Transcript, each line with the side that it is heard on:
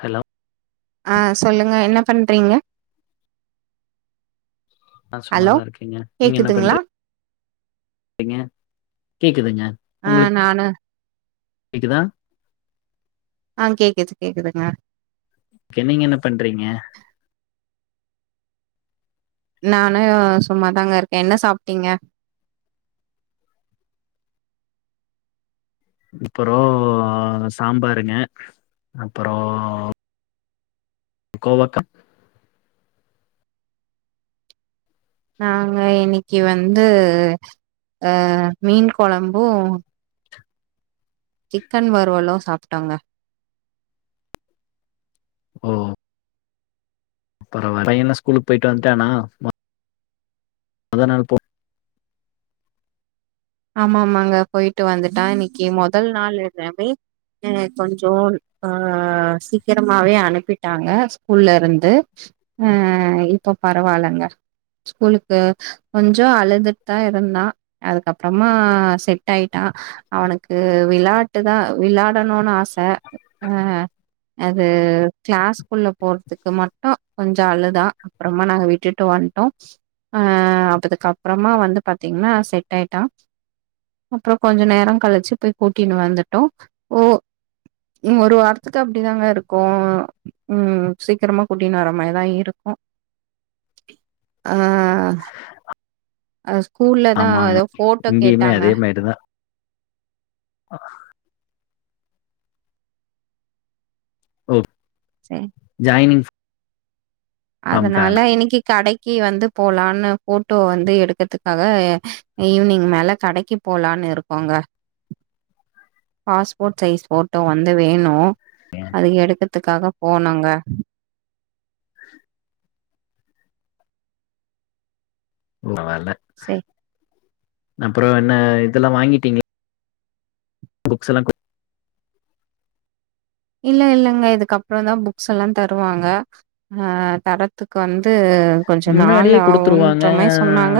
left: Hello
right: ஆஹ் சொல்லுங்க என்ன பண்றீங்க.
left: ஆஹ்
right: ஹலோ
left: சும்மாதான் இருக்கேங்க நீங்க என்ன
right: கேக்குதுங்களா
left: பண்றீ எங்க கேக்குதுங்க.
right: ஆஹ்
left: உங்களுக்கு
right: நானு
left: கேக்குதா
right: ஆஹ் கேக்குது கேக்குதுங்க
left: கே நீங்க என்ன பண்றீங்க
right: நானு உ சும்மாதாங்க இருக்கே. என்ன சாப்ட்டீங்க.
left: அப்புறோ சாம்பாருங்க அப்புறோ கோவக்கா
right: நாங்க இன்னிக்கு வந்து அஹ் மீன் குழம்போ சிக்கன் வருவலோ சாப்டோங்க.
left: ஓ அப்புறோ வர என்ன ஸ்கூலுக்கு போயிட்டு வந்துடானா. மொத நாள் போ
right: ஆமா ஆமாங்க போயிட்டு வந்துட்டான். இன்னைக்கு முதல் நாளுன்னவே கொஞ்சோ அஹ் சீக்கிரமாவே அனுப்பிட்டாங்க ஸ்கூல்ல இருந்து அஹ் இப்ப பரவாயில்லங்க ஸ்கூலுக்கு கொஞ்சோ அழுதுட்டுதா இருந்தா அதுக்கப் அப்புறமா செட் ஆயிட்டா அவனுக்கு விளையாட்டு தா விளாயாடனும்னு ஆச. ஆஹ் அது கிளாஸ்க்குள்ள போறதுக்கு மட்டோ கொஞ்சோ அழுதா அப்புறமா நாங்க விட்டுட்டு வந்துட்டோ ஆஆ அதுக்கு அப்புறமா வந்து பாத்தீங்கன்னா செட் ஆயிட் டா அப்புறோ கொஞ்ச நேரோ கழிச்சு போய் கூட்டினு வந்துட்டோம் ஓ ஒரு வாரத்துக்கு அப்டிதாங்க இருக்கோ உஹம் சீக்கிரமா கூட்டின்னு வர மாரிதா இருக்கோ அஹ் அ ஸ்கூல்லதா
left: ஆமாங்க
right: ஏதோ போட்டோ
left: இங்கேயுமே
right: கேட்டாங்க
left: அதே மாரிதா ஓ
right: சரி
left: ஜாய்னிங்
right: அதனால இன்னிக்கி கடைக்கி வந்து போலான்னு ஃபோட்டோ வந்து எடுக்கத்துக்காக ஈவினிங் மேல கடைக்கி போலான்னு இருக்கோங்க. பாஸ்போர்ட் சைஸ் ஃபோட்டோ வந்து வேணு. அது எடுக்க த்துக்காக போனோங்க.
left: உன்னால
right: சே
left: அப்றோ என்ன இதெல்லா வாங்கிட்டிங் புக்ஸ்செலா கு
right: இல்ல இல்லங்க இதுக்கப்றொந்தா புக்ஸ்ஸெல்லா தருவாங்க ஆஹ் தரத்துக் வந் து கொஞ்சொ நாள்
left: முன்னாடியே குடுத்துருவாங்க
right: ஆகுன்ற மாரி சொன்னாங்க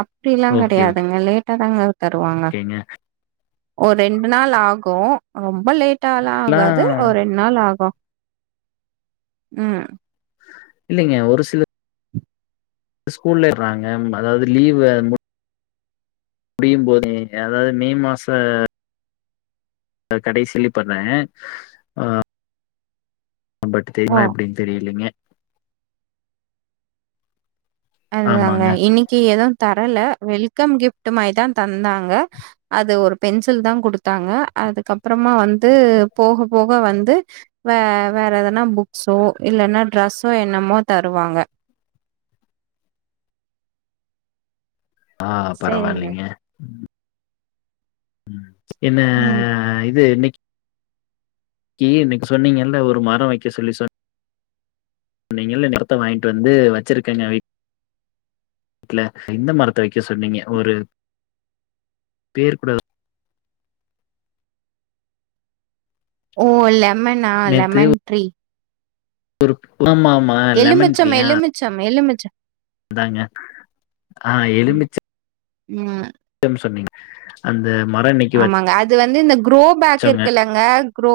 right: அப்டில்லா
left: ஓகே
right: கெடையாதுங்க லேட் டாதாங்க தருவாங்க
left: ஓகேங்க
right: ஒரெண்டு நாள் ஆகு ரொம்ப லேட் டாலா
left: எல்லா
right: ஆகாது ஒரெண்ட் நாள் ஆகு உம்
left: இல்லைங்க ஒரு சில ஸ்கூல்லட்றாங்க அதாவது லீவு முடியும் போதே அதாது மே மாச அ கடைசில பண்ணே ஆஹ் பட்
right: ஓ
left: தேங்ளா எப்டின் தெரிய்லிங்க
right: அதாங்க
left: ஆமாங்க
right: இன்னிக்கி எதுவ் த ரல வெல்கம் கிஃப்டு மாய்தா தந்தாங்க அது ஒரு பென்சில் தா குடுத்தாங்க அதுக்கப்றமா வந்து போக போக வந்து வ வேற எதனா புக்ஸோ இல்லன்னா ட்ரெஸ்ஸோ என்னமோ தருவாங்க
left: ஆஹ்
right: சரிங்க.
left: பரவால்லைங்க உம் என்னே
right: ம்.
left: இது இன்னைக் கி இன்னிக் சொன்னிங்கல்ல ஒரு மரோ வெக்க சொல்லி சொன் சொன்னிங்கள்ல நத்த வாங்கிட்டு வந்து வெச்சிருக்கங்க வீட் ல எந்த மரத்த வைக்க சொன்னிங்க ஒரு பேர் கூட
right: ஓ இல்ல ம்மன்னா லெமன் ட்ரீ
left: ஒருப்
right: எலுமிச்சம் எலுமிச்சம் எலுமிச் ச
left: அதாங்க ஆஹ்
right: ம்.
left: எலுமிச்ச
right: [unintelligible]
left: டம் சொன்னிங் அந்
right: ஆமாங்க அது வந்து இந்த குரோ பேக்
left: வச்சோங்க
right: இருக்குல்லங்க குரோ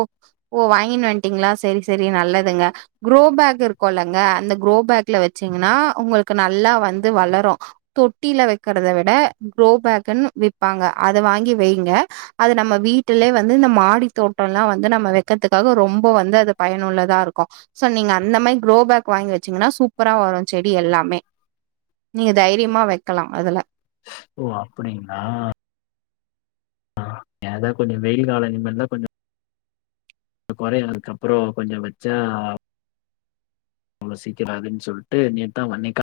right: ஓ வாங்கினு வன்டிங்ளா செரி செரி நல்லதுங்க குரோ பேக் இருக்கோலங்க அந்த குரோ பேக்ல வெச்சிங்கனா உங்களுக்கு நல்லா வந்து வளரு தொட்டில வக்கிறத விட குரோ பேக்குன் விப்பாங்க அத வாங்கி வெய் க அது நம்ம வீட்டுலே வந்து இந்த மாடி தோட்டோலா வந்து நம்ம வெக்கெற்துக்காக ரொம்பொ வந்து அது பயனுள்ளதா இருக்கு சோ நீங்க அந்த மாய் குரோ பேக் வாங்கி வச்சிங்கனா சூப்பரா வரு செடி எல்லாமே நீங்க தைரியமா வைக்கலா அதுல
left: ஓ அப்படிங்ளா ஆஹ் ஏதா கொஞ்சொ வெயில் காலொ இனிமேல்தா கொஞ்சொ குறையறக்கப்புறோ கொஞ்சொ வச்சா அவ்ளோ சீக்கிராதுன்னு சொல்ட்டு நேத்தா வன்னிக்க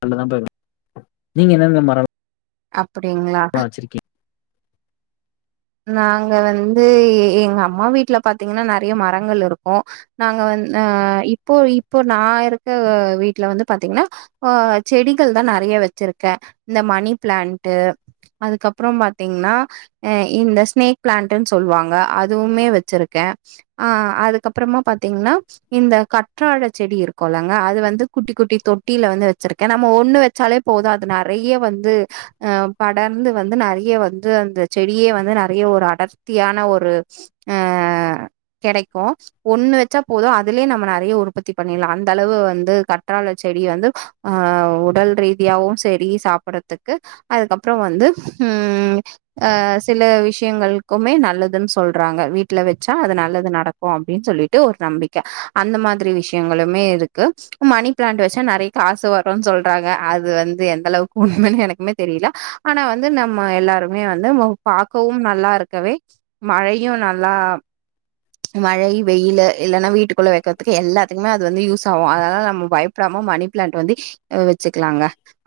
left: நல்லதா பேவ் நீங்க என்னென்ன மரொல்
right: அப் பிடிங்ளா நாங்க வந்து எ எங்க அம்மா வீட்டுல பாத்தீங்கன்னா நெறைய மரங்கள் இருக்கு நாங்க வந்து இப்போ இப்போ நா இருக்க வீட்டுல வந்து பாத்தீங்கன்னா ஆ செடிகள் தா நெறய வெச்சிருக்கே இந்த மணி பிளான்டு அதுக்கப்பறோ பாத்தீங்கன்னா அ இந்த ஸ்னேக் பிளான்டுன்னு சொல்லுவாங்க அதுவுமே வெச்சிருக்கே ஆ அதுக்கப்பறோமா பார்த்தீங்கன்னா இந்த கற்றால செடி இருக்கும்மில்லேங்க அது வந்து குட்டி குட்டி தொட்டியில வந்து வெச்சிருக்கே நம்ம ஒண்ணு வச்சாலே போது அது நெறைய வந்து ஹ படர்ந்து வந்து நெறைய வந்து அந்த செடி இப்பயே வந்து நெறைய ஒரு அடர்த்தியான ஒரு ஆ கெடைக்கு ஒண்ணு வெச்சா போது அதுலயே நம்ம நெறைய உற்பத்தி பண்ணிடலா அந்த அளவு வந்து கற்றால செடி வந்து ஆ உடல் ரீதியாவு செரி சாப்படறதுக்கு அதுக்கப்பறோ வந்து ம் ஆ சில விஷயங்களுக்குமே நல்லதுன்னு சொல்றாங்க வீட்டுல வெச்சா அது நல்லது நடக்கு அப்படின்னு சொல்லிட்டு ஒரு நம்பிக்கை அந்த மாதிரி விஷயங்களுமே இருக்கு மணி பிளான்ட் வெச்சா நெறைய காசு வரும்ன்னு சொல்றாங்க அது வந்து எந்த அளவுக்கு உண்மைன்னு எனக்குமே தெரியல ஆனா வந்து நம்ம எல்லாருமே வந்து மொ பார்க்கவு நல்லா இருக்கவே மழையு நல்லா மழை வெயிலு இல்லைன்னா வீட்டுக்குள்ளே வெக்கறதுக்கு எல்லாத்துக்குமே அது வந்து யூஸ் ஆகு அதாலா நம்ம பயப்படாம மணி பிளான்ட் வந்து வெச்சுக்கலாங்க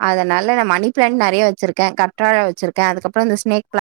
right: அதனால நா மணி பிளான்ட் நெறைய வெச்சிருக்கே கற்றாழ வெச்சிருக்கே அதுக்கப்பறோ இந்த ஸ்னேக் பிளான்